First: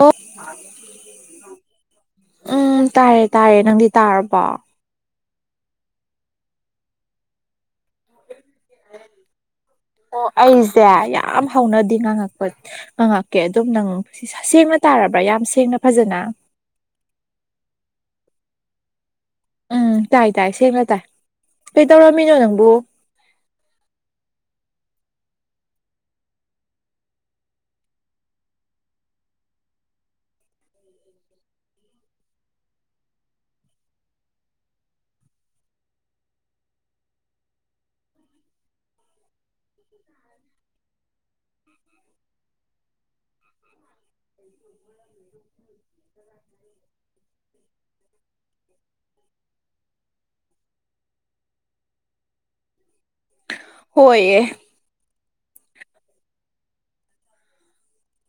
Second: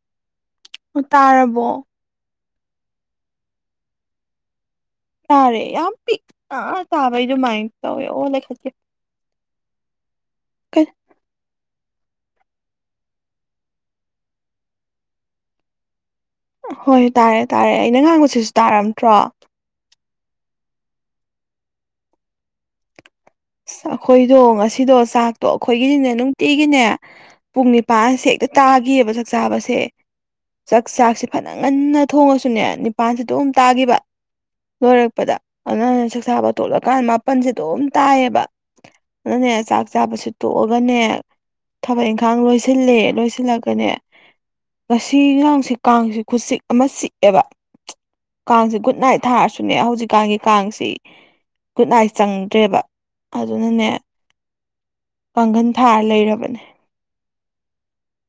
ꯑꯣ ꯇꯥꯔꯕꯣ ꯎꯝ ꯇꯥꯔꯦ ꯇꯥꯔꯦ ꯅꯪꯗꯤ ꯇꯥꯔꯕꯣ ꯇꯥꯔꯦ ꯌꯥꯝ ꯄꯤꯛꯅ ꯇꯥꯕꯩꯗꯨꯃꯥꯏꯟ ꯇꯧꯋꯦ ꯑꯣ ꯂꯩꯈꯠꯀꯦ ꯑꯣ ꯑꯩꯁꯦ ꯌꯥꯝ ꯍꯧꯎꯅꯗꯤ ꯉꯥꯡꯉꯛꯄꯅꯦ ꯉꯥꯡꯉꯛꯀꯦ ꯑꯗꯨꯝ ꯅꯪ ꯁꯦꯡꯅ ꯇꯥꯔꯕ꯭ꯔꯥ ꯌꯥꯝ ꯁꯦꯡꯅ ꯐꯖꯅ ꯍꯣꯏ ꯇꯥꯔꯦ ꯇꯥꯔꯦ ꯑꯩꯅ ꯉꯥꯡꯕꯁꯤꯁꯨ ꯇꯥꯔꯝꯗ꯭ꯔꯣ ꯎꯝ ꯇꯥꯏ ꯇꯥꯏ ꯁꯦꯡꯅ ꯇꯥꯏ ꯀꯩ ꯇꯧꯔꯝꯃꯤꯅꯣ ꯅꯪꯕꯨ ꯑꯁ ꯑꯩꯈꯣꯏꯗꯣ ꯉꯁꯤꯗꯣ ꯆꯥꯛꯇꯣ ꯑꯩꯈꯣꯏꯒꯤꯗꯤꯅꯦ ꯅꯨꯡꯇꯤꯒꯤꯅꯦ ꯄꯨꯡ ꯅꯤꯄꯥꯟꯁꯦ ꯍꯦꯛꯇ ꯇꯥꯒꯤꯑꯦꯕ ꯆꯥꯛꯆꯥꯕꯁꯦ ꯆꯥꯛ ꯆꯥꯛꯁꯤ ꯐꯅ ꯉꯟꯅ ꯊꯣꯡꯉꯁꯨꯅꯦ ꯅꯤꯄꯥꯥꯟꯁꯤ ꯑꯗꯨꯝ ꯇꯥꯈꯤꯕ ꯂꯣꯏꯔꯛꯄꯗ ꯑꯗꯨꯅ ꯆꯥꯛꯁꯥꯕ ꯇꯣꯠꯂꯀꯥꯟ ꯃꯥꯄꯜꯁꯦ ꯑꯗꯨꯝ ꯇꯥꯏꯌꯦꯕ ꯑꯗꯨꯅꯦ ꯆꯥꯛ ꯆꯥꯕꯁꯦ ꯇꯣꯛꯑꯒꯅꯦ ꯊꯕꯛ ꯏꯪꯈꯥꯡ ꯂꯣꯏꯁꯤꯜꯂꯦ ꯂꯣꯏꯁꯤꯜꯂꯒꯅꯦ ꯉꯁꯤ ꯉꯥꯡꯁꯤ ꯀꯥꯡꯁꯤ ꯈꯨꯆꯤꯛ ꯑꯃ ꯆꯤꯛꯑꯦꯕ ꯀꯥꯡꯁꯤ ꯒꯨꯠ ꯅꯥꯏꯠ ꯊꯥꯔꯁꯨꯅꯦ ꯍꯧꯖꯤꯛꯀꯥꯟꯒꯤ ꯀꯥꯡꯁꯤ ꯒꯨꯗ ꯅꯥꯏꯠ ꯆꯪꯗ꯭ꯔꯦꯕ ꯑꯗꯨꯅꯅꯦ ꯍꯣꯏꯌꯦ ꯄꯥꯡꯒꯜ ꯊꯥꯔ ꯂꯩꯔꯕꯅꯦ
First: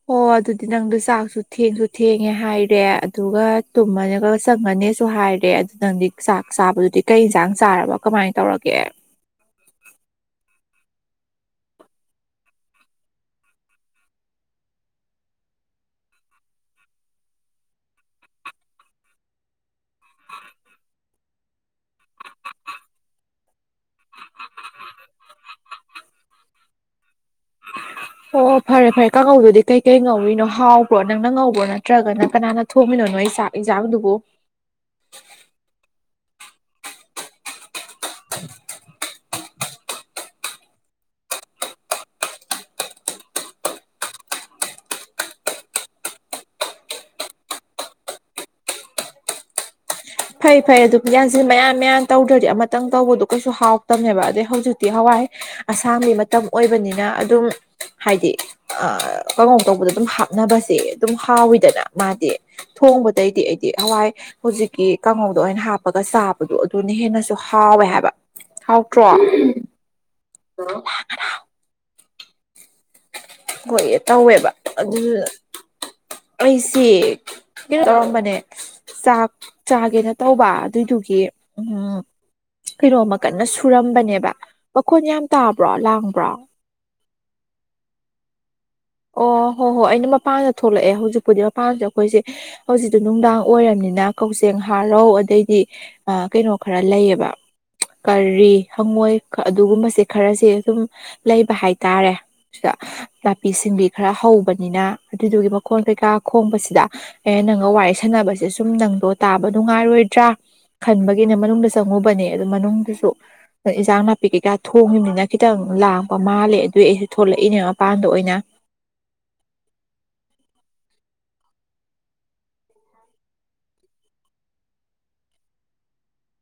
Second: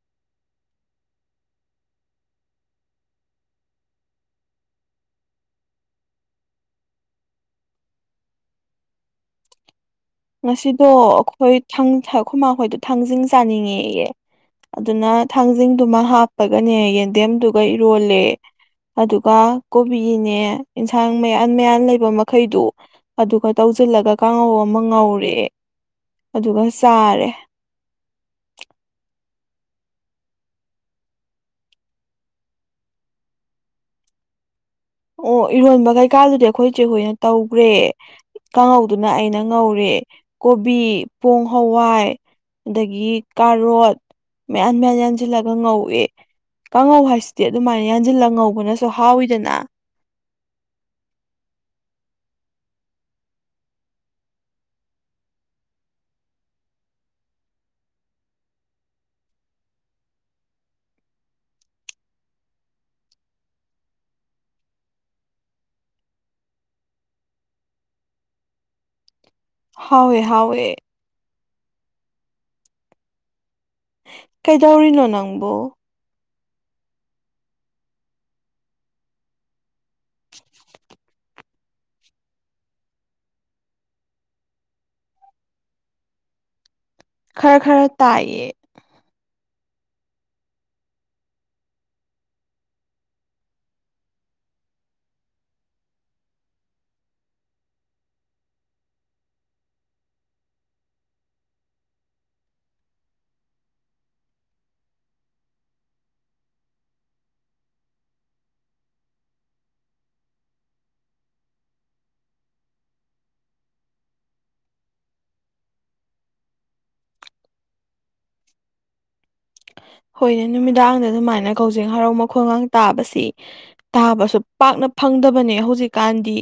ꯍꯣ ꯑꯗꯨꯗꯤ ꯅꯪꯗꯣ ꯆꯥꯛꯁꯨ ꯊꯦꯡꯁꯨ ꯊꯦꯡꯉꯦ ꯍꯥꯏꯔꯦ ꯑꯗꯨꯒ ꯇꯨꯝꯃꯅꯒ ꯆꯪꯉꯅꯤꯁꯨ ꯍꯥꯏ ꯔꯦ ꯑꯗꯨ ꯅꯪꯗꯤ ꯆꯥꯛ ꯆꯥꯕꯗꯨꯗꯤ ꯀꯩ ꯏꯟꯁꯥꯡ ꯆꯥꯔꯕ ꯀꯃꯥꯏꯅ ꯇꯧꯔꯒꯦ ꯉꯁꯤꯗꯣ ꯑꯩꯈꯣꯏ ꯊꯪ ꯈꯨꯃꯥꯈꯣꯏꯗꯣ ꯊꯥꯡꯖꯤꯡ ꯆꯥꯅꯤꯡꯉꯦꯌꯦ ꯑꯗꯨꯅ ꯊꯥꯡꯖꯤꯡꯗꯨꯃ ꯍꯥꯞꯄꯒꯅꯦ ꯌꯦꯟꯗꯦꯝꯗꯨꯒ ꯏꯔꯣꯜꯂꯦ ꯑꯗꯨꯒ ꯀꯣꯕꯤꯅꯦ ꯑꯦꯟꯁꯥꯡ ꯃꯌꯥꯟ ꯃꯌꯥꯟ ꯂꯩꯕ ꯃꯈꯩꯗꯨ ꯑꯗꯨꯒ ꯇꯧꯖꯤꯜꯂꯒ ꯀꯥꯡꯍꯧ ꯑꯃ ꯉꯧꯔꯦ ꯑꯗꯨꯒ ꯆꯥꯔꯦ ꯑꯣ ꯐꯔꯦ ꯐꯔꯦ ꯀꯪꯍꯧꯗꯨꯗꯤ ꯀꯩ ꯀꯩ ꯉꯧꯔꯤꯅꯣ ꯍꯥꯎꯕ꯭ꯔꯣ ꯅꯪꯅ ꯉꯧꯕ꯭ꯔꯣ ꯅꯠꯇ꯭ꯔꯒꯅ ꯀꯅꯥꯅ ꯊꯣꯡꯃꯤꯟꯅꯣ ꯅꯣꯏ ꯆꯥꯛ ꯏꯟꯖꯥꯡꯗꯨꯕꯨ ꯑꯣ ꯏꯔꯣꯟꯕ ꯀꯩꯀꯥꯗꯨꯗꯤ ꯑꯩꯈꯣꯏ ꯆꯦ ꯍꯨꯣꯏꯅ ꯇꯧꯒꯔꯦ ꯀꯥꯡꯍꯧꯗꯨꯅ ꯑꯩꯅ ꯉꯧꯔꯦ ꯀꯣꯕꯤ ꯄꯣꯡ ꯍꯋꯥꯏ ꯑꯗꯒꯤ ꯀꯥꯔꯣꯠ ꯃꯌꯥꯟ ꯃꯌꯥꯟ ꯌꯥꯟꯁꯤꯜꯂꯒ ꯉꯧꯋꯦ ꯀꯥꯡꯉꯧ ꯍꯥꯏꯁꯤꯗꯤ ꯑꯗꯨꯃꯥꯏꯅ ꯌꯥꯟꯖꯤꯜꯂ ꯉꯧꯕꯅꯁꯨ ꯍꯥꯎꯋꯤꯗꯅ ꯐꯩ ꯐꯩ ꯑꯗꯨ ꯌꯥꯟꯁꯤꯟ ꯃꯌꯥꯟ ꯃꯌꯥꯟ ꯇꯧꯗ꯭ꯔꯗꯤ ꯑꯃꯇꯪ ꯇꯧꯕꯗꯣ ꯀꯩꯁꯨ ꯍꯥꯎꯇꯕꯅꯦꯕ ꯑꯗꯩ ꯍꯧꯖꯤꯛꯇꯤ ꯍꯋꯥꯏ ꯑꯁꯥꯝꯃꯤ ꯃꯇꯝ ꯑꯣꯏꯕꯅꯤꯅ ꯑꯗꯨꯝ ꯍꯥꯏꯗꯤ ꯑ ꯀꯪꯉꯧ ꯇꯧꯕꯗ ꯑꯗꯨꯝ ꯍꯥꯞꯅꯕꯁꯦ ꯑꯗꯨꯝ ꯍꯥꯎꯋꯤꯗꯅ ꯃꯥꯗꯤ ꯊꯣꯡꯕꯗꯩꯗꯤ ꯑꯩꯗꯤ ꯍꯋꯥꯏ ꯍꯧꯖꯤꯛ ꯒꯤ ꯀꯥꯡꯍꯧꯗ ꯑꯣꯏꯅ ꯍꯥꯞꯄꯒ ꯆꯥꯕꯗꯣ ꯑꯗꯨꯅ ꯍꯦꯟꯅꯁꯨ ꯍꯥꯎꯋꯦ ꯍꯥꯏꯕ ꯍꯥꯎꯇ꯭ꯔꯣ ꯍꯥꯎꯋꯦ ꯍꯥꯎꯋꯦ ꯍꯣꯏꯌꯦ ꯇꯧꯋꯦꯕ ꯀꯩꯗꯧꯔꯤꯅꯣ ꯑꯗꯨꯗꯨꯗ ꯅꯪꯕꯨ ꯑꯩꯁꯤ ꯀꯩ ꯇꯧꯔꯝꯕꯅꯦ ꯆꯥꯛ ꯆꯥꯒꯦꯅ ꯇꯧꯕ ꯑꯗꯨꯏꯗꯨꯒꯤ ꯎꯝ ꯀꯩꯅꯣꯝꯃ ꯀꯟꯅ ꯁꯨꯔꯝꯕꯅꯦꯕ ꯃꯈꯣꯟ ꯌꯥꯝ ꯇꯥꯕ꯭ꯔꯣ ꯂꯥꯡꯕ꯭ꯔꯣ ꯈꯔ ꯈꯔ ꯇꯥꯏꯌꯦ ꯑꯣ ꯍꯣ ꯍꯣꯏ ꯑꯩꯅ ꯃꯄꯥꯟꯗ ꯊꯣꯛꯂꯛꯑꯦ ꯍꯧꯖꯤꯛꯄꯨꯗꯤ ꯃꯄꯥꯟꯁꯦ ꯑꯩꯈꯣꯏꯁꯦ ꯍꯧꯖꯤꯛꯇꯣ ꯅꯨꯡꯗꯥꯡ ꯑꯣꯏꯔꯕꯝꯅꯤꯅ ꯀꯛꯆꯦꯡ ꯍꯥꯔꯧ ꯑꯗꯩꯗꯤ ꯑ ꯀꯩꯅꯣ ꯈꯔ ꯂꯩꯌꯦꯕ ꯀꯔꯤ ꯍꯉꯣꯏ ꯑꯗꯨꯒꯨꯝꯕꯁꯦ ꯈꯔꯁꯦ ꯑꯗꯨꯝ ꯂꯩꯕ ꯍꯥꯏꯇꯥꯔꯦ [inaudible] ꯅꯥꯄꯤ ꯁꯤꯡꯕꯤ ꯈꯔ ꯍꯧꯕꯅꯤꯅ ꯑꯗꯨꯏꯗꯨꯒꯤ ꯃꯈꯣꯟ ꯀꯩꯀꯥ ꯈꯣꯡꯕꯁꯤꯗ ꯑꯦ ꯅꯪꯒ ꯋꯥꯔꯤ ꯁꯥꯟꯅꯕꯁꯦ ꯁꯨꯝ ꯅꯪꯗꯣ ꯇꯥꯕ ꯅꯨꯡꯉꯥꯏꯔꯣꯏꯗ꯭ꯔꯥ ꯈꯟꯕꯒꯤꯅꯦ ꯃꯅꯨꯡꯗ ꯆꯪꯉꯨꯕꯅꯦ ꯑꯗꯨ ꯃꯅꯨꯡꯗꯁꯨ ꯏꯟꯁꯥꯡ ꯅꯥꯄꯤ ꯀꯩꯀꯥ ꯊꯣꯡꯉꯕꯅꯤꯅ ꯈꯤꯇꯪ ꯂꯥꯡꯕ ꯃꯥꯜꯂꯦ ꯑꯗꯨꯏ ꯑꯩꯁꯨ ꯊꯣꯂꯛꯏꯅꯦ ꯃꯄꯥꯟꯗ ꯑꯣꯏꯅ ꯍꯣꯏꯅꯦ ꯅꯨꯃꯤꯗꯥꯡꯗ ꯑꯗꯨꯃꯥꯏꯅ ꯀꯖꯤꯡ ꯍꯔꯥꯎ ꯃꯈꯣꯡꯒ ꯇꯥꯕꯁꯤ ꯇꯥꯕꯁꯨ ꯄꯥꯛꯅ ꯐꯪꯗꯕꯅꯦ ꯍꯧꯖꯤꯛꯀꯥꯟꯗꯤ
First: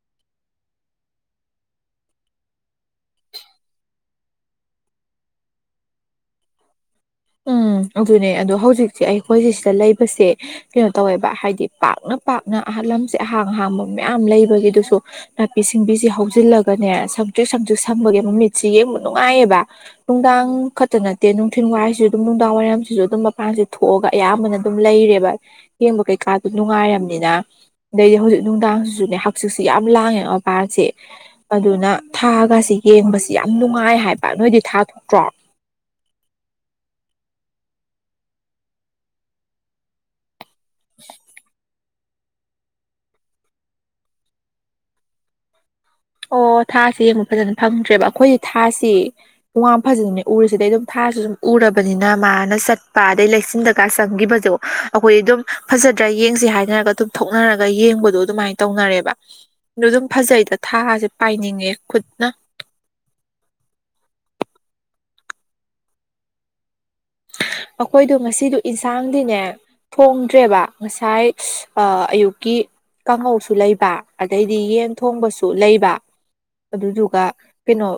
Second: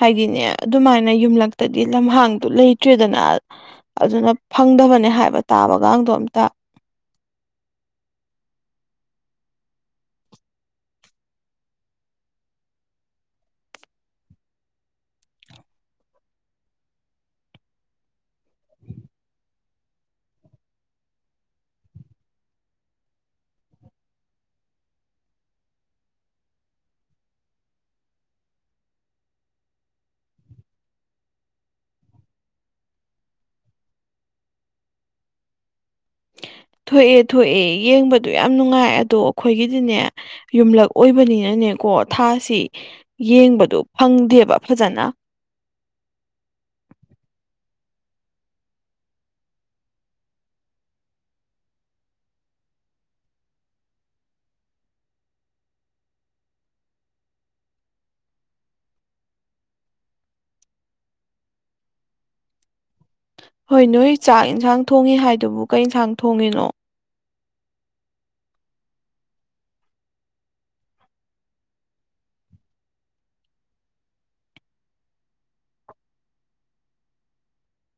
ꯍꯥꯏꯗꯤꯅꯦ ꯑꯗꯨꯃꯥꯏꯅ ꯌꯨꯝꯂꯛꯇꯗꯤ ꯂꯝꯍꯥꯡꯗꯨ ꯂꯩꯇ꯭ꯔꯦꯗꯅ ꯑꯗꯨꯅ ꯐꯪꯗꯕꯅꯦ ꯍꯥꯏꯕ ꯇꯥꯕꯒꯗꯣ ꯑꯝꯇ ꯎꯝ ꯑꯗꯨꯅꯦ ꯑꯗꯣ ꯍꯧꯖꯤꯛꯁꯦ ꯑꯩꯈꯣꯏꯁꯤꯦ ꯁꯤꯗ ꯂꯩꯕꯁꯦ ꯀꯩꯅꯣ ꯇꯧꯋꯦꯕ ꯍꯥꯏꯗꯤ ꯄꯥꯛꯅ ꯄꯥꯛꯅ ꯑꯍꯜ ꯂꯝꯁꯦ ꯑꯍꯥꯡ ꯑꯍꯥꯡꯕ ꯃꯌꯥꯝ ꯂꯩꯕꯒꯤꯗꯨꯁꯨ ꯅꯥꯄꯤ ꯁꯤꯡꯕꯤꯁꯤ ꯍꯧꯖꯤꯜꯂꯒꯅꯦ ꯁꯪꯇꯤꯛ ꯁꯪꯇ꯭ꯛ ꯁꯝꯕꯒꯤ ꯃꯃꯤꯠꯁꯤ ꯌꯦꯡꯕ ꯅꯨꯡꯉꯥꯏꯌꯦꯕ ꯅꯨꯡꯗꯥꯡ ꯈꯛꯇ ꯅꯠꯇꯦ ꯅꯨꯡꯊꯤꯟꯜ ꯋꯥꯏꯁꯨ ꯑꯗꯨꯝ ꯅꯨꯡꯗꯥꯡ ꯋꯥꯏꯔꯝꯁꯤꯁꯨ ꯑꯗꯨꯝ ꯃꯄꯥꯟꯁꯦ ꯊꯣꯛꯑꯒ ꯑꯌꯥꯝꯕꯅ ꯑꯗꯨꯝ ꯂꯩꯔꯦꯕ ꯌꯦꯡꯕ ꯀꯩꯀꯥꯗꯨ ꯅꯨꯡꯉꯥꯏꯔꯝꯅꯤꯅ ꯑꯗꯩꯗꯤ ꯍꯧꯖꯤꯛ ꯅꯨꯡꯗꯥꯡꯁꯤꯁꯨꯅꯦ ꯍꯛꯆꯤꯁꯦ ꯌꯥꯝ ꯂꯥꯡꯉꯦ ꯃꯕꯥꯁꯦ ꯑꯗꯨꯅ ꯊꯥꯒꯁꯤ ꯌꯦꯡꯕꯁꯤ ꯌꯥꯝ ꯅꯨꯡꯉꯥꯏ ꯍꯥꯏꯕ ꯅꯣꯏꯗꯤ ꯊꯥ ꯊꯣꯛꯣꯛꯇ꯭ꯔꯣ ꯊꯣꯛꯑꯦ ꯊꯣꯛꯑꯦ ꯌꯦꯡꯕꯗ ꯌꯥꯝ ꯅꯨꯡꯉꯥꯏ ꯑꯗꯣ ꯑꯩꯈꯣꯏꯒꯤꯗꯤꯅꯦ ꯌꯨꯝꯂꯛ ꯑꯣꯏꯕꯅꯤꯅꯅꯦ ꯀꯣ ꯊꯥꯁꯤ ꯌꯦꯡꯕꯗ ꯐꯪꯗꯦꯕ ꯐꯖꯅ ꯑꯣ ꯊꯥꯥꯁꯦ ꯌꯦꯡꯕ ꯐꯖꯅ ꯐꯪꯗ꯭ꯔꯦꯕ ꯑꯩꯈꯣꯏ ꯊꯥꯁꯦ ꯋꯥꯝ ꯐꯖꯅꯅꯦ ꯎꯔꯤꯁꯤꯗꯩ ꯑꯗꯨꯝ ꯊꯥꯔꯁꯨ ꯁꯨꯝ ꯎꯔꯕꯅꯤꯅ ꯃꯥꯅ ꯆꯠꯄ ꯑꯗꯩ ꯂꯩꯆꯤꯟꯗꯀ ꯆꯪꯈꯤꯕꯗꯣ ꯑꯩꯈꯣꯏ ꯑꯗꯨꯝ ꯐꯖꯗ꯭ꯔꯥ ꯌꯦꯡꯁꯤ ꯍꯥꯏꯅꯔꯒ ꯑꯗꯨꯝ ꯊꯣꯛꯅꯔꯒ ꯌꯦꯡꯕꯗꯣ ꯑꯗꯨꯃꯥꯏꯅ ꯇꯧꯅꯔꯦꯕ ꯑꯗꯨ ꯑꯗꯨꯝ ꯐꯖꯩꯗ ꯊꯥꯁꯦ ꯄꯥꯏꯅꯤꯡꯉꯦ ꯈꯨꯠꯅ ꯍꯣꯏ ꯅꯣꯏ ꯆꯥꯛ ꯑꯦꯟꯁꯥꯡ ꯊꯣꯡꯉꯤ ꯍꯥꯏꯗꯨꯕꯨ ꯀꯩ ꯏꯟꯁꯥꯡ ꯊꯣꯡꯉꯤꯅꯣ ꯑꯩꯈꯣꯏꯗꯣ ꯉꯁꯤꯗ ꯌꯦꯟꯁꯥꯡꯗꯤꯅꯦ ꯊꯣꯡꯗ꯭ꯔꯦꯕ ꯉꯁꯥꯏ ꯑ ꯑꯌꯨꯛꯀꯤ ꯀꯥꯡꯉꯧꯁꯨ ꯂꯩꯕꯥ ꯑꯗꯩꯗꯤ ꯌꯦꯟ ꯊꯣꯡꯕꯁꯨ ꯂꯩꯕꯥ ꯑꯗꯨꯗꯨꯒ ꯀꯩꯅꯣ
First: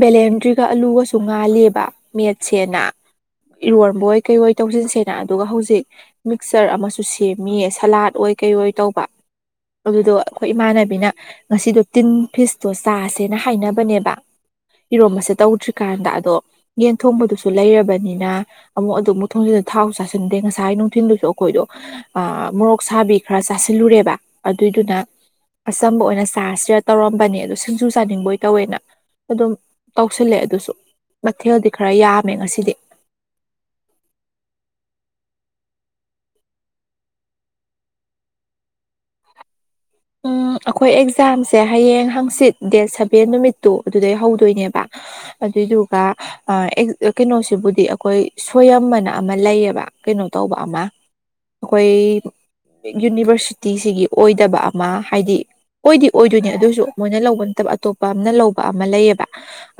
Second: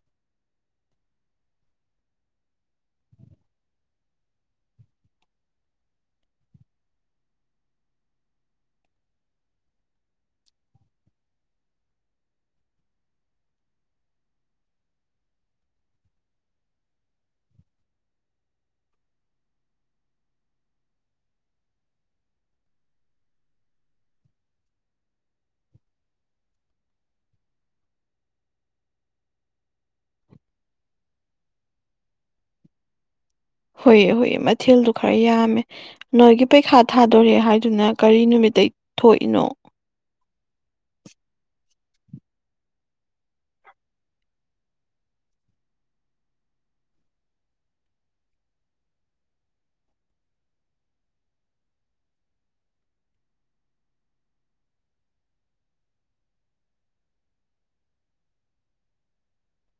ꯕꯦꯂꯦꯟꯗ꯭ꯔꯤꯒ ꯑꯂꯨꯒꯁꯨ ꯉꯥꯜꯂꯤꯕ ꯁꯦꯅ ꯏꯔꯣꯟꯕꯑꯣꯏ ꯀꯩꯑꯣꯣꯏ ꯇꯧꯖꯤꯟꯁꯦꯅ ꯑꯗꯨꯒ ꯍꯧꯖꯤꯛ ꯃꯤꯛꯆꯔ ꯑꯃꯁꯨ ꯁꯦꯝꯃꯤꯌꯦ ꯁꯂꯥꯗ ꯑꯣꯏ ꯀꯩ ꯑꯣꯏ ꯇꯧꯕ ꯑꯗꯨꯗꯣ ꯑꯩꯈꯣꯏ ꯏꯃꯥꯟꯅꯕꯤꯅ ꯉꯁꯤꯗꯣ ꯇꯤꯟ ꯐꯤꯁꯇꯣ ꯆꯥꯁꯦꯅ ꯍꯥꯏꯅꯕꯅꯦꯕ ꯏꯔꯣꯝꯕꯁꯦ ꯇꯧꯗ꯭ꯔꯤꯀꯥꯟꯗ ꯑꯗꯣ ꯌꯦꯟ ꯊꯣꯡꯕꯗꯨꯁꯨ ꯂꯩꯔꯕꯅꯤꯅ ꯑꯃꯨꯛ ꯑꯗꯨ ꯑꯃꯨꯛ ꯊꯣꯡꯖꯤꯜꯂ ꯊꯥꯎꯁꯨ ꯆꯥꯁꯤꯟꯗꯦ ꯉꯁꯥꯏ ꯅꯨꯡꯊꯤꯤꯟꯗꯨꯁꯨ ꯑꯩꯈꯣꯏꯗꯣ ꯑ ꯃꯣꯔꯣꯛ ꯁꯥꯕꯤ ꯈꯔ ꯆꯥꯁꯤꯜꯂꯨꯔꯦꯕ ꯑꯗꯨꯏꯗꯨꯅ ꯑꯆꯝꯕ ꯑꯣꯏꯅ ꯆꯥꯔꯁꯤꯔ ꯇꯧꯔꯝꯕꯅꯦ ꯑꯗꯨ ꯁꯤꯡꯖꯨ ꯆꯥꯅꯤꯡꯕꯣꯏ ꯇꯧꯋꯦꯅ ꯑꯗꯨꯝ ꯇꯧꯁꯤꯜꯂꯦ ꯑꯗꯨꯁꯨ ꯃꯊꯦꯜꯗꯤ ꯈꯔ ꯌꯥꯝꯃꯦ ꯉꯁꯤꯗꯤ ꯍꯣꯏ ꯍꯣꯏ ꯃꯊꯦꯜꯗꯣ ꯈꯔ ꯌꯥꯝꯃꯦ ꯅꯣꯏꯒꯤ ꯄꯩꯈꯥ ꯊꯥꯗꯣꯔꯦ ꯍꯥꯏꯗꯨꯅ ꯀꯔꯤ ꯅꯨꯃꯤꯠꯇꯇꯩ ꯊꯣꯛꯏꯅꯣ ꯎꯝ ꯑꯩꯈꯣꯏ ꯑꯦꯛꯖꯥꯝꯁꯦ ꯍꯌꯦꯡ ꯍꯪꯆꯤꯠ ꯗꯦꯠ ꯁꯚꯦꯟ ꯅꯨꯃꯤꯠꯇꯨ ꯑꯗꯨꯗꯩ ꯍꯧꯗꯣꯏꯅꯦꯕ ꯑꯗꯨꯏꯗꯨꯒꯥ ꯑ ꯀꯩꯅꯣꯁꯤꯕꯨꯗꯤ ꯑꯩꯈꯣꯏ ꯁꯋꯥꯌꯝꯅ ꯑꯃ ꯂꯩꯌꯦꯕ ꯀꯩꯅꯣ ꯇꯧꯕ ꯑꯃ ꯑꯩꯈꯣꯏ ꯌꯨꯅꯤꯚꯔꯁꯤꯇꯤꯁꯤꯒꯤ ꯑꯣꯏꯗꯕ ꯃꯥ ꯍꯥꯏꯗꯤ ꯑꯣꯏꯗꯤ ꯑꯣꯏꯗꯣꯏꯅꯦ ꯑꯗꯨꯏꯁꯨ ꯃꯣꯏꯅ ꯂꯧꯕ ꯅꯠꯇꯕ ꯑꯇꯣꯞꯄ ꯑꯝꯅ ꯂꯧꯕ ꯑꯃ ꯂꯩꯌꯦꯕ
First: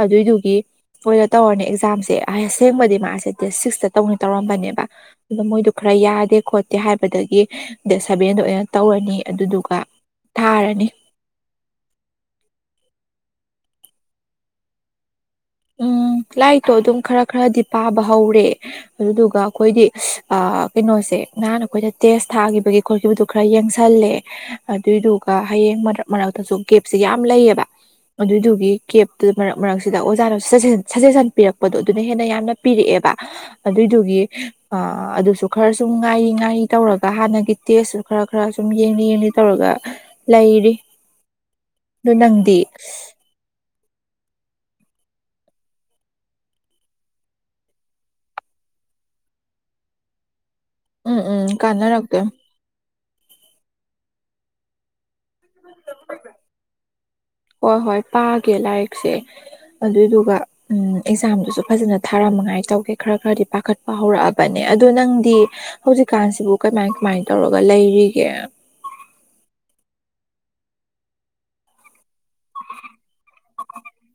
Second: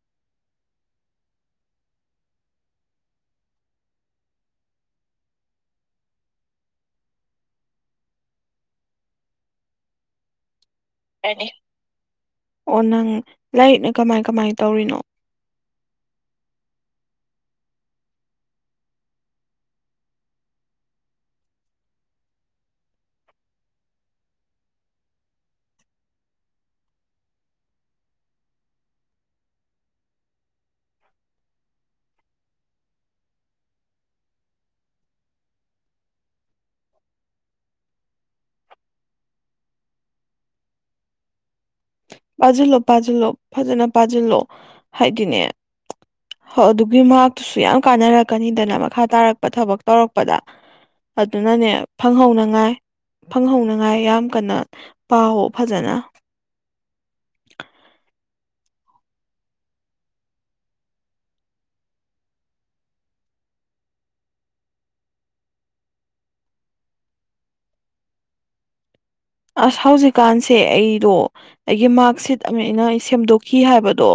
ꯑꯗꯨꯏꯗꯨꯒꯤ ꯃꯣꯏꯗ ꯇꯧꯔꯅꯤ ꯑꯦꯛꯖꯥꯝꯁꯦ ꯑꯁꯦꯡꯕꯗꯤ ꯃꯥꯁꯦ ꯗꯦꯠ ꯁꯤꯛꯁꯇ ꯇꯧꯅꯤ ꯇꯧꯔꯝꯕꯅꯦꯕ ꯑꯗ ꯃꯣꯏꯗꯨ ꯈꯔ ꯌꯥꯗꯦ ꯈꯣꯠꯇꯦ ꯍꯥꯏꯕꯗꯒꯤ ꯗꯦꯠ ꯁꯚꯦꯟꯗꯣ ꯑꯣꯏꯅ ꯇꯧꯔꯅꯤ ꯑꯗꯨꯗꯨꯒ ꯊꯥꯔꯅꯤ ꯑꯣ ꯅꯪ ꯂꯥꯏꯔꯤꯛꯅ ꯀꯃꯥꯏ ꯀꯃꯥꯏ ꯇꯧꯔꯤꯅꯣ ꯎꯝ ꯂꯥꯏꯇꯣ ꯑꯗꯨꯝ ꯈꯔ ꯈꯔꯗꯤ ꯄꯥꯕ ꯍꯧꯔꯦ ꯑꯗꯨꯗꯨꯒ ꯑꯩꯈꯣꯏꯗꯤ ꯑ ꯀꯩꯅꯣꯁꯦ ꯅꯍꯥꯟꯅ ꯑꯩꯈꯣꯏꯗ ꯇꯦꯁ ꯊꯥꯈꯤꯕꯒꯤ ꯈꯣꯠꯈꯤꯕꯗꯨ ꯈꯔ ꯌꯦꯡꯁꯜꯂꯦ ꯍ ꯑꯗꯨꯏꯗꯨꯒ ꯍꯌꯦꯡ ꯃꯔꯛ ꯃꯔꯛꯇꯁꯨ ꯒꯦꯞꯁꯦ ꯌꯥꯝ ꯂꯩꯑꯕ ꯑꯗꯨꯏꯗꯨꯒꯤ ꯀꯦꯞꯇꯨꯗ ꯃꯔꯛ ꯃꯔꯛꯁꯤꯗ ꯑꯣꯖꯥꯅ ꯁꯖꯦꯁꯟ ꯁꯖꯦꯁꯟ ꯄꯤꯔꯛꯄꯗꯣ ꯑꯗꯨꯅ ꯍꯦꯟꯅ ꯌꯥꯝꯅ ꯄꯤꯔꯛꯑꯦꯕ ꯑꯗꯨꯏꯗꯨꯒꯤ ꯑ ꯑꯗꯨꯁꯨ ꯈꯔ ꯁꯨꯝ ꯉꯥꯏꯔꯤ ꯉꯥꯏꯔꯤ ꯇꯧꯔꯒ ꯍꯥꯟꯅꯒꯤ ꯇꯦꯁꯁꯨ ꯈꯔ ꯈꯔ ꯁꯨꯝ ꯌꯦꯡꯅꯤ ꯌꯦꯡꯅꯤ ꯇꯧꯔꯒ ꯂꯩꯔꯤ ꯑꯗꯨ ꯅꯪꯗꯤ ꯄꯥꯖꯤꯜꯂꯣ ꯄꯥꯖꯤꯜꯂꯣ ꯐꯖꯅꯥ ꯄꯥꯖꯤꯜꯂꯣ ꯍꯥꯏꯗꯤꯅꯦ ꯍ ꯑꯗꯨꯒꯤ ꯃꯍꯥꯛꯇꯨꯁꯨ ꯌꯥꯝ ꯀꯥꯟꯅꯔꯛꯀꯅꯤꯗꯅ ꯃꯈꯥ ꯇꯥꯔꯛꯄ ꯊꯕꯛ ꯇꯧꯔꯛꯄꯗ ꯎꯝ ꯎꯝ ꯑꯗꯨꯅꯅꯦ ꯀꯥꯟꯅꯔꯛꯇꯣꯏ ꯐꯪꯍꯧꯅꯉꯥꯏ ꯐꯪꯍꯧꯅꯉꯥꯏ ꯌꯥꯝ ꯀꯟꯅ ꯄꯥꯍꯧ ꯐꯖꯅ ꯍꯣꯏ ꯍꯣꯏ ꯄꯥꯒꯦ ꯂꯥꯏꯔꯤꯛꯁꯦ ꯑꯗꯨꯏꯗꯨꯒ ꯎ ꯑꯦꯛꯖꯥꯝꯗꯨꯁꯨ ꯐꯖꯅ ꯊꯥꯔꯝꯃꯉꯥꯏ ꯇꯧꯒꯦ ꯈꯔ ꯈꯔꯗꯤ ꯄꯥꯈꯠꯄ ꯍꯧꯔꯛꯑꯕꯅꯦ ꯑꯗꯣ ꯅꯪꯗꯤ ꯍꯧꯖꯤꯛꯀꯥꯟꯁꯤꯕꯨ ꯀꯃꯥꯏ ꯀꯃꯥꯏ ꯇꯧꯔꯒ ꯂꯩꯔꯤꯒꯦ ꯑꯁ ꯍꯧꯖꯤꯛꯀꯥꯟꯁꯦ ꯑꯩꯗꯣ ꯑꯩꯒꯤ ꯃꯥ ꯁꯤꯠ ꯑꯃ ꯑꯩꯅ ꯑꯩ ꯁꯦꯝꯗꯣꯛꯈꯤ ꯍꯥꯏꯕꯗꯣ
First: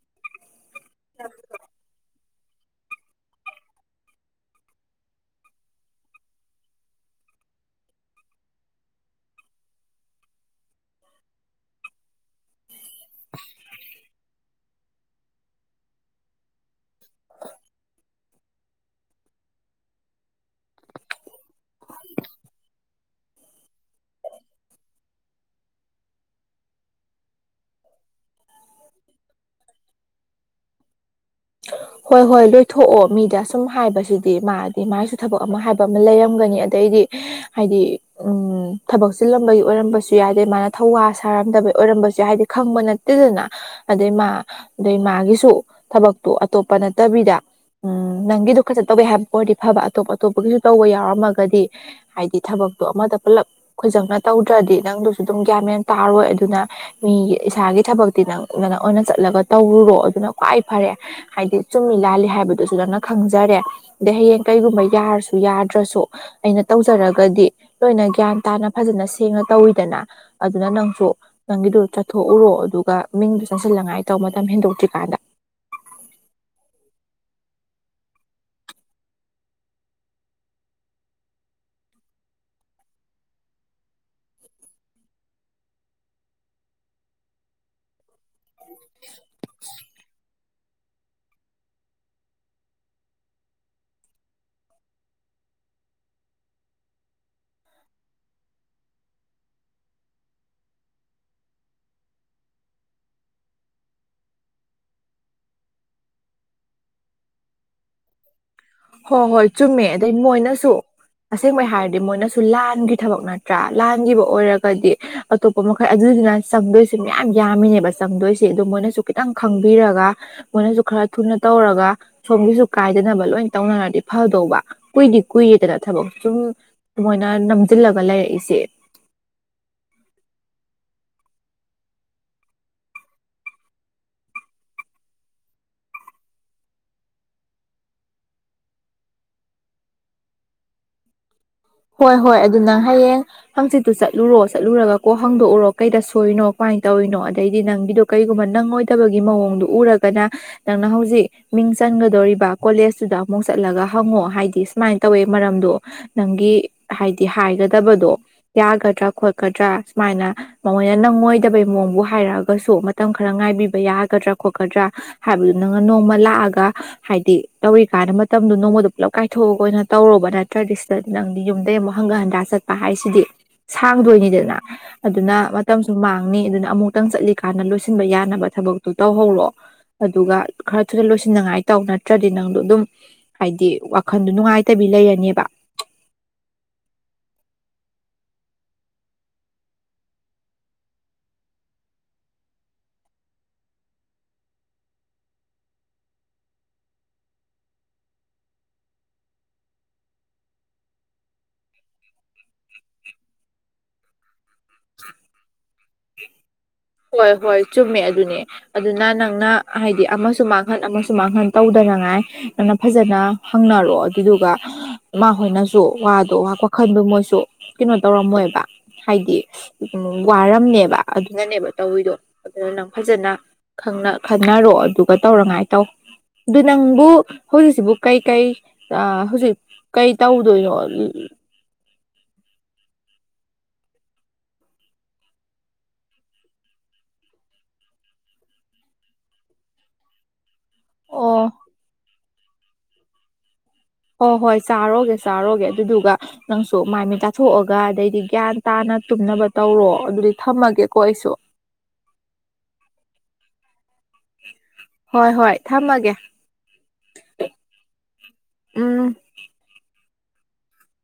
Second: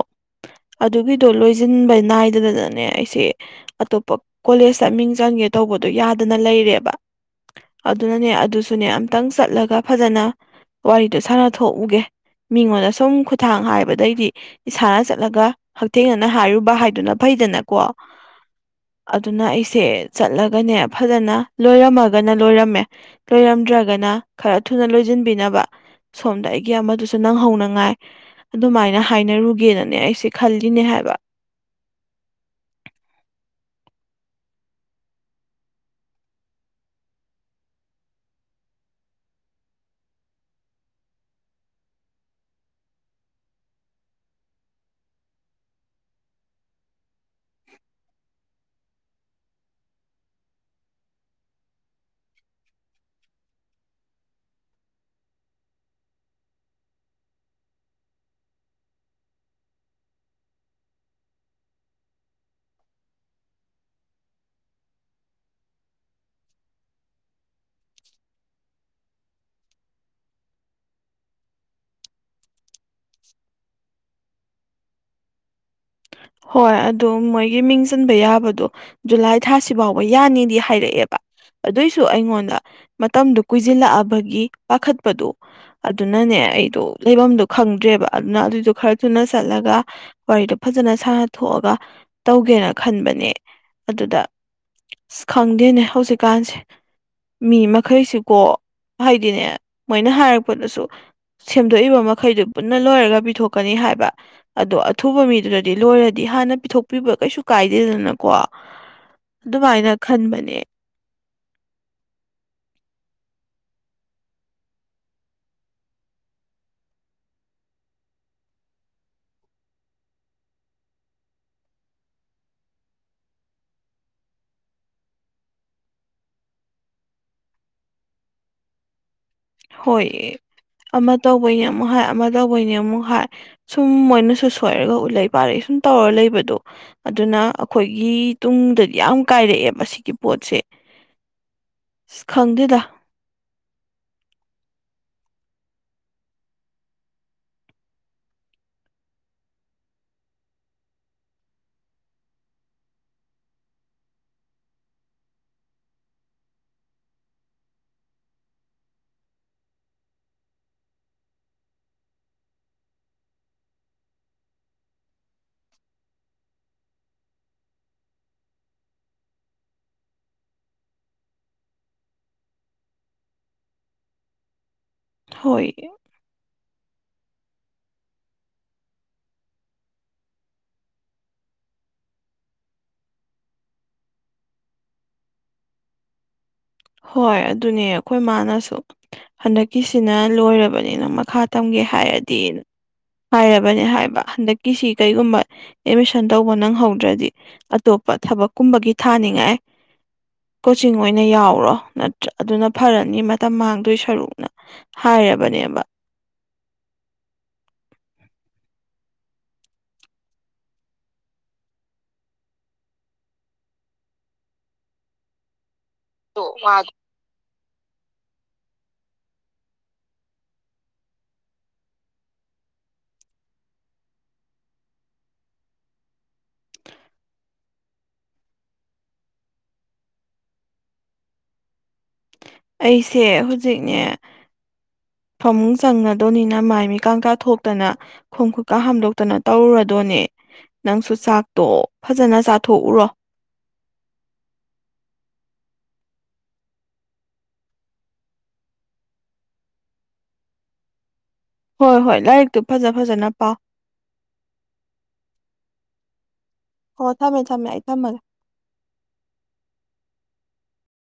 ꯑꯗꯨꯒꯤꯗꯣ ꯂꯣꯏꯁꯤꯟꯕ ꯅꯥꯏꯗꯗꯅꯅꯦ ꯑꯩꯁꯦ ꯑꯇꯣꯞꯄ ꯀꯣꯂꯦꯖꯇ ꯃꯤꯡ ꯆꯟꯒꯦ ꯇꯧꯕꯗꯣ ꯌꯥꯗꯅ ꯂꯩꯔꯦꯕ ꯑꯗꯨꯅꯅꯦ ꯑꯗꯨꯁꯨꯅꯦ ꯑꯝꯇꯪ ꯆꯠꯂꯒ ꯐꯖꯅ ꯋꯥꯔꯤꯗꯣ ꯁꯥꯟꯅꯊꯣꯛꯎꯒꯦ ꯃꯤꯉꯣꯟꯗ ꯁꯨꯝ ꯈꯨꯊꯥꯡ ꯍꯥꯏꯕꯗꯩꯗꯤ ꯏꯁꯥꯅ ꯆꯠꯂꯒ ꯍꯛꯊꯦꯡꯅꯅ ꯍꯥꯏꯔꯨꯕ ꯍꯥꯏꯗꯨꯅ ꯐꯩꯗꯅꯀꯣ ꯑꯗꯨꯅ ꯑꯩꯁꯦ ꯆꯠꯂꯒꯅꯦ ꯐꯖꯅ ꯂꯣꯏꯔꯝꯃꯒꯅ ꯂꯣꯏꯔꯝꯃꯦ ꯂꯣꯏꯔꯝꯗ꯭ꯔꯒꯅ ꯈꯔ ꯊꯨꯅ ꯂꯣꯏꯁꯤꯟꯕꯤꯅꯕ ꯁꯣꯝꯗ ꯑꯩꯒꯤ ꯑꯃꯗꯨ ꯨ ꯅꯪ ꯍꯧꯅꯉꯥꯏ ꯑꯗꯨꯃꯥꯏꯅ ꯍꯥꯏꯅꯔꯨꯒꯦꯅꯅꯦ ꯑꯩꯁꯦ ꯈꯜꯂꯤꯅꯦ ꯍꯥꯏꯕ ꯍꯣꯏ ꯍꯣꯏ ꯂꯣꯏꯊꯣꯛꯑꯣ ꯃꯤꯗ ꯁꯨꯝ ꯍꯥꯏꯕꯁꯤꯗꯤ ꯃꯥꯗꯤ ꯃꯥꯒꯤꯁꯨ ꯊꯕꯛ ꯑꯃ ꯍꯥꯏꯕ ꯑꯃ ꯂꯩꯔꯝꯒꯅꯤ ꯑꯗꯩꯗꯤ ꯍꯥꯏꯗꯤ ꯎꯝ ꯊꯕꯛ ꯆꯤꯜꯂꯝꯕꯒꯤ ꯑꯣꯏꯔꯝꯕꯁꯨ ꯌꯥꯏꯗꯦ ꯃꯥꯅ ꯊꯧꯋꯥ ꯁꯥꯔꯝꯗꯕꯩ ꯑꯣꯏꯔꯝꯕꯁꯨ ꯌꯥꯏꯗꯗꯤ ꯈꯪꯕ ꯅꯦ ꯗꯨꯗꯨꯅꯥ ꯑꯗꯩ ꯃꯥ ꯑꯗꯩ ꯃꯥꯒꯤꯁꯨ ꯊꯕꯛꯇꯣ ꯑꯇꯣꯞꯄ ꯅꯠꯇꯕꯤꯗ ꯎꯝ ꯅꯪꯒꯤꯗꯣ ꯈꯖ ꯇꯧꯋꯦ ꯍꯥꯏꯕ ꯄ ꯑꯣꯏꯔꯗꯤ ꯐꯕ ꯑꯇꯣꯞ ꯑꯇꯣꯞꯄꯒꯤꯁꯨ ꯇꯧꯕ ꯌꯥꯎꯔꯝꯃꯒꯗꯤ ꯍꯥꯏꯗꯤ ꯊꯕꯛꯇꯣ ꯑꯃꯗ ꯄꯨꯂꯞ ꯈꯣꯏꯖꯪꯅ ꯇꯧꯗ꯭ꯔꯗꯤ ꯅꯪꯗꯨꯁꯨ ꯑꯗꯨꯝ ꯒ꯭ꯌꯥꯟ ꯃꯦꯟꯟ ꯇꯥꯔꯣꯏ ꯑꯗꯨꯅ ꯃꯤꯒꯤ ꯏꯁꯥꯒꯤ ꯊꯕꯛꯇꯤ ꯅꯪ ꯅ ꯅꯪ ꯑꯣꯏꯅ ꯆꯠꯂꯒ ꯇꯧꯔꯨꯔꯣ ꯑꯗꯨꯅ ꯈ꯭ꯋꯥꯏ ꯐꯔꯦ ꯍꯥꯏꯗꯤ ꯆꯨꯝꯃꯤ ꯂꯥꯜꯂꯤ ꯍꯥꯏꯕꯗꯨꯁꯨ ꯅꯅ ꯈꯪꯖꯔꯦ ꯑꯗꯩ ꯍꯌꯦꯡ ꯀꯩꯒꯨꯝꯕ ꯌꯥꯔꯁꯨ ꯌꯥꯗ꯭ꯔꯁꯨ ꯑꯩꯅ ꯇꯧꯖꯔꯒꯗꯤ ꯂꯣꯏꯅ ꯒ꯭ꯌꯥꯟ ꯇꯥꯅ ꯐꯖꯅ ꯁꯦꯡꯅ ꯇꯧꯋꯤꯗꯅ ꯑꯗꯨꯅ ꯅꯪꯁꯨ ꯅꯪꯒꯤꯗꯨꯣ ꯆꯠꯊꯣꯛꯎꯔꯣ ꯑꯗꯨꯒ ꯃꯤꯡꯗ ꯆꯪꯁꯤꯟꯂꯉꯥꯏ ꯇꯧ ꯃꯇꯝ ꯍꯦꯟꯗꯣꯛꯇ꯭ꯔꯤꯀꯥꯟꯗ ꯍꯣꯏ ꯑꯗꯨ ꯃꯣꯏꯒꯤ ꯃꯤꯡ ꯆꯟꯕ ꯌꯥꯕꯗꯣ ꯖꯨꯂꯥꯏ ꯊꯥꯁꯤ ꯐꯥꯎꯕ ꯌꯥꯅꯤꯗꯤ ꯍꯥꯏꯔꯛꯑꯦꯕ ꯑꯗꯨꯏꯁꯨ ꯑꯩꯉꯣꯟꯗ ꯃꯇꯝꯗꯨ ꯀꯨꯏꯖꯤꯜꯂꯛꯑꯕꯒꯤ ꯄꯥꯈꯠꯄꯗꯣ ꯑꯗꯨꯅꯅꯦ ꯑꯩꯗꯣ ꯂꯩꯕꯝꯗꯣ ꯈꯪꯗ꯭ꯔꯦꯕ ꯑꯗꯨꯅ ꯑꯗꯨꯏꯗꯣ ꯈꯔ ꯊꯨꯅ ꯆꯠꯂꯒ ꯋꯥꯔꯤꯗꯣ ꯐꯖꯅ ꯁꯥꯥꯟꯅꯊꯣꯛꯑꯒ ꯇꯧꯒꯦꯅ ꯈꯟꯕꯅꯦ ꯑꯗꯨꯗ ꯑꯁ ꯈꯪꯗꯦꯅꯦ ꯍꯧꯖꯤꯛꯀꯥꯟꯁꯦ ꯃꯤ ꯃꯈꯩꯁꯤꯀꯣ ꯍꯥꯏꯗꯤꯅꯦ ꯃꯣꯏꯅ ꯍꯥꯏꯔꯛꯄꯗꯁꯨ ꯁꯦꯝꯗꯣꯛꯏꯕ ꯃꯈꯩꯗꯨ ꯄꯨꯟꯅ ꯂꯣꯏꯔꯒ ꯄꯤꯊꯣꯛꯀꯅꯤ ꯍꯥꯏꯕ ꯑꯗꯣ ꯑꯊꯨꯕ ꯃꯤꯗꯨꯗ ꯗꯤ ꯂꯣꯏꯔꯗꯤ ꯍꯥꯟꯅ ꯄꯤꯊꯣꯛꯄꯤꯕ ꯀꯩꯁꯨ ꯀꯥꯏꯗꯦꯗꯅꯀꯣ ꯍꯣꯏ ꯍꯣꯏ ꯆꯨꯝꯃꯦ ꯑꯗꯨꯃꯥꯏꯅ ꯑꯗꯩ ꯈꯟꯕꯅꯦ ꯃꯣꯏꯅꯁꯨ ꯑꯁꯦꯡꯕꯩ ꯍꯥꯏꯔꯗꯤ ꯃꯣꯏꯅꯁꯨ ꯂꯥꯟꯒꯤ ꯊꯕꯛ ꯅꯠꯇ꯭ꯔꯥ ꯂꯥꯟꯈꯤꯕ ꯑꯣꯏꯔꯒꯗꯤ ꯑꯇꯣꯞꯄ ꯃꯈꯜ ꯑꯗꯨꯗꯨꯅ ꯆꯪꯗꯣꯏꯁꯦ ꯃꯌꯥꯝ ꯌꯥꯝꯃꯤꯅꯦꯕ ꯆꯪꯗꯣꯏꯁꯦ ꯑꯗꯨ ꯃꯣꯏꯅꯁꯨ ꯈꯤꯇꯪ ꯈꯪꯕꯤꯔꯒ ꯃꯣꯏꯅꯁꯨ ꯈꯔ ꯊꯨꯅ ꯇꯧꯔꯒ ꯁꯣꯝꯒꯤꯁꯨ ꯀꯥꯏꯗꯅꯕ ꯂꯣꯏ ꯇꯧꯅꯔꯗꯤ ꯐꯗꯧꯕ ꯀꯨꯏꯗꯤ ꯀꯨꯏꯔꯦꯗꯅ ꯊꯕꯛ ꯁꯨꯝ ꯃꯣꯏꯅ ꯅꯝꯖꯤꯜꯂꯒ ꯂꯩꯔꯛꯏꯁꯦ ꯍꯣꯏ ꯑꯃ ꯇꯧꯕꯩꯅꯦ ꯑꯃꯨꯛ ꯍꯥꯏ ꯑꯃ ꯇꯧꯕꯩꯅꯦ ꯑꯃꯨꯛ ꯍꯥꯏ ꯁꯨꯝ ꯃꯣꯏꯅꯁꯨ ꯁꯣꯏꯔꯒ ꯎꯠꯂꯩ ꯄꯥꯂꯩ ꯁꯨꯝ ꯇꯧꯔ ꯂꯩꯕꯗꯣ ꯑꯗꯨꯅ ꯑꯩꯈꯣꯏꯒꯤ ꯇꯨꯡꯗꯗꯤ ꯌꯥꯝ ꯀꯥꯏꯔꯛꯑꯦꯕ ꯑꯁꯤꯒꯤꯒꯤ ꯄꯣꯠꯁꯦ ꯍꯣꯏ ꯑꯁ ꯍꯣꯏ ꯑꯗꯨꯅ ꯈꯪꯗꯦꯗ ꯍꯌꯦꯡ ꯍꯪꯆꯤꯠꯇꯨ ꯆꯠꯂꯨꯔꯣ ꯆꯠꯂꯨꯔꯒ ꯀꯣ ꯍꯪꯗꯣꯛꯎꯔꯣ ꯀꯩꯗ ꯁꯣꯏꯔꯤꯅꯣ ꯀꯃꯥꯏꯅ ꯇꯧꯔꯤꯅꯣ ꯑꯗꯩꯗꯤ ꯅꯪꯒꯤꯗꯣ ꯀꯔꯤꯒꯨꯝꯕ ꯅꯪꯉꯣꯏꯗꯕꯒꯤ ꯃꯑꯣꯡꯗꯨꯣ ꯎꯔꯒꯅ ꯅꯪꯅ ꯍꯧꯖꯤꯛ ꯃꯤꯡ ꯆꯟꯒꯗꯧꯔꯤꯕ ꯀꯣꯂꯦꯁꯇꯨꯗ ꯑꯃꯨꯛ ꯆꯠꯂꯒ ꯍꯪꯉꯣ ꯍꯥꯏꯗꯤ ꯁꯨꯃꯥꯏꯅ ꯇꯧꯋꯦ ꯃꯔꯝꯗꯣ ꯅꯪꯒꯤ ꯍꯥꯏꯗꯤ ꯍꯥꯏꯒꯗꯕꯗꯣ ꯌꯥꯒꯗ꯭ꯔꯥ ꯈꯣꯠꯀꯗ꯭ꯔꯥ ꯁꯨꯃꯥꯏꯅ ꯃꯃꯣꯏꯅ ꯅꯪꯉꯣꯏꯗꯕꯩ ꯃꯑꯣꯡꯕꯨ ꯍꯥꯏꯔꯛꯑꯒꯁꯨ ꯃꯇꯝ ꯈꯔ ꯉꯥꯏꯕꯤꯕ ꯌꯥꯒꯗ꯭ꯔꯥ ꯈꯣꯠꯀꯗ꯭ꯔꯥ ꯍꯥꯏꯕꯗꯨ ꯅꯪꯅ ꯅꯣꯡꯃ ꯂꯥꯛꯑꯒ ꯍꯥꯏꯗꯤ ꯇꯧꯔꯤꯀꯥꯟꯗ ꯃꯇꯝꯗꯣ ꯅꯣꯡꯃꯗ ꯄꯨꯂꯞ ꯀꯥꯏꯊꯣꯛꯑꯒ ꯑꯣꯏꯅ ꯇꯧꯔꯣꯕ ꯅꯠꯇ꯭ꯔꯗꯤ ꯁꯤꯗ ꯅꯪ ꯌꯨꯝꯗꯩ ꯑꯃꯨꯛ ꯍꯪꯒ ꯍꯟꯗꯥ ꯆꯠꯄ ꯍꯥꯏꯁꯤꯗꯤ ꯁꯥꯡꯗꯣꯏꯅꯤꯗꯅ ꯑꯗꯨꯅ ꯍꯣꯏ ꯃꯇꯝꯁꯨ ꯃꯥꯡ ꯅꯤ ꯑꯗꯨꯅ ꯑꯃꯨꯛꯇꯪ ꯆꯠꯂꯤꯀꯥꯟꯗ ꯂꯣꯏꯁꯤꯟꯕ ꯌꯥꯅꯕ ꯊꯕꯛꯇꯣ ꯇꯧꯍꯧꯔꯣ ꯑꯗꯨꯒ ꯈꯔ ꯊꯨꯅ ꯂꯣꯏꯁꯤꯟꯅꯤꯡꯉꯥꯏ ꯇꯧ ꯅꯠꯇ꯭ꯔꯗꯤ ꯅꯪꯗꯣ ꯑꯗꯨꯝ ꯍꯥꯏꯗꯤ ꯋꯥꯈꯟꯗ ꯅꯨꯡꯉꯥꯏꯇꯕꯤ ꯂꯩꯔꯅꯦꯕ ꯍꯣꯏ ꯑꯗꯨꯅꯦ ꯑꯩꯈꯣꯏ ꯃꯥꯅꯁꯨ ꯍꯟꯗꯛꯀꯤꯁꯤꯅ ꯂꯣꯏꯔꯕꯅꯤꯅ ꯃꯈꯥ ꯇꯝꯒꯦ ꯍꯥꯏꯔꯗꯤ ꯍꯥꯏꯔꯕꯅꯦ ꯍꯥꯏꯕ ꯍꯟꯗꯛꯀꯤꯁꯤ ꯀꯔꯤꯒꯨꯝꯕ ꯑꯦꯠꯃꯤꯁꯟ ꯇꯧꯕ ꯅꯪꯍꯧꯗ꯭ꯔꯗꯤ ꯑꯇꯣꯞꯄ ꯊꯕꯛ ꯀꯨꯝꯕꯒꯤ ꯊꯥꯅꯤꯡꯉꯥꯏ ꯀꯣꯆꯤꯡ ꯑꯣꯏꯅ ꯌꯥꯎꯔꯣ ꯅꯠꯇ꯭ꯔꯥ ꯑꯗꯨꯅ ꯐꯔꯅꯤ ꯃꯇꯝ ꯃꯥꯡꯗꯣꯏ ꯁꯔꯨꯛꯅ ꯍꯥꯏꯔꯕꯅꯦꯕ ꯍꯣꯏ ꯍꯣꯏ ꯆꯨꯝꯃꯦ ꯑꯗꯨꯅꯦ ꯑꯗꯨꯅ ꯅꯪꯅ ꯍꯥꯏꯗꯤ ꯑꯃꯁꯨ ꯃꯥꯡꯍꯟ ꯑꯃꯁꯨ ꯃꯥꯡꯍꯟ ꯇꯧꯗꯅꯉꯥꯏ ꯅꯪꯅ ꯐꯖꯅ ꯍꯪꯅꯔꯛꯑꯣ ꯑꯗꯨꯏꯗꯨꯒ ꯃꯥ ꯍꯣꯏꯅꯁꯨ ꯋꯥꯗꯣ ꯋꯥꯈꯟꯗꯣ ꯃꯣꯏꯁꯨ ꯀꯩꯅꯣ ꯇꯧꯔꯝꯃꯣꯏꯕ ꯍꯥꯏꯗꯤ ꯀ ꯋꯥꯔꯝꯅꯦꯕ ꯑꯗꯨꯅꯅꯦꯕ ꯇꯧꯋꯤꯗꯣ ꯑꯗꯨꯅ ꯅꯪ ꯐꯖꯅ ꯈꯪꯅ ꯈꯟꯅꯔꯣ ꯑꯗꯨꯒ ꯇꯧꯔꯉꯥꯏ ꯇꯧ ꯑꯗꯨ ꯅꯪꯕꯨ ꯍꯧꯖꯤꯛꯁꯤꯕꯨ ꯀꯩꯀꯩ ꯍꯧꯖꯤꯛ ꯀꯩ ꯇꯧꯗꯣꯏꯅꯣ ꯑꯩꯁꯦ ꯍꯨꯖꯤꯛꯅꯦ ꯐꯃꯨꯡ ꯆꯪꯉꯗꯣꯅꯤꯅ ꯃꯥꯏ ꯃꯤ ꯀꯥꯡꯀꯥ ꯊꯣꯛꯇꯅ ꯈꯣꯡ ꯈꯨꯠꯀꯥ ꯍꯥꯝꯗꯣꯛꯇꯅ ꯇꯧꯔꯨꯔꯗꯣꯅꯦ ꯅꯪꯁꯨ ꯑꯣ ꯆꯥꯛꯇꯣ ꯐꯖꯅ ꯆꯥꯊꯣꯛꯎꯔꯣ ꯍꯣꯏ ꯍꯣꯏ ꯆꯥꯔꯣꯒꯦ ꯆꯥꯔꯣꯒꯦ ꯑꯗꯨꯗꯨꯒ ꯅꯪꯁꯨ ꯃꯥꯏꯃꯤꯠ ꯇꯥꯊꯣꯛꯑꯒ ꯑꯗꯩꯗꯤ ꯒ꯭ꯌꯥꯟ ꯇꯥꯅ ꯇꯨꯝꯅꯕ ꯇꯧꯔꯣ ꯑꯗꯨꯗꯤ ꯊꯝꯃꯒꯦꯀꯣ ꯑꯩꯁꯨ ꯍꯣꯏ ꯍꯣꯏ ꯂꯥꯏꯔꯤꯛꯇꯨ ꯐꯖ ꯐꯖꯅ ꯄꯥꯎ ꯍꯣꯏ ꯍꯣꯏ ꯊꯝꯃꯒꯦ ꯍꯣ ꯊꯝꯃꯦ ꯊꯝꯃꯦ ꯑꯩ ꯊꯝꯃꯒꯦ ꯎꯝ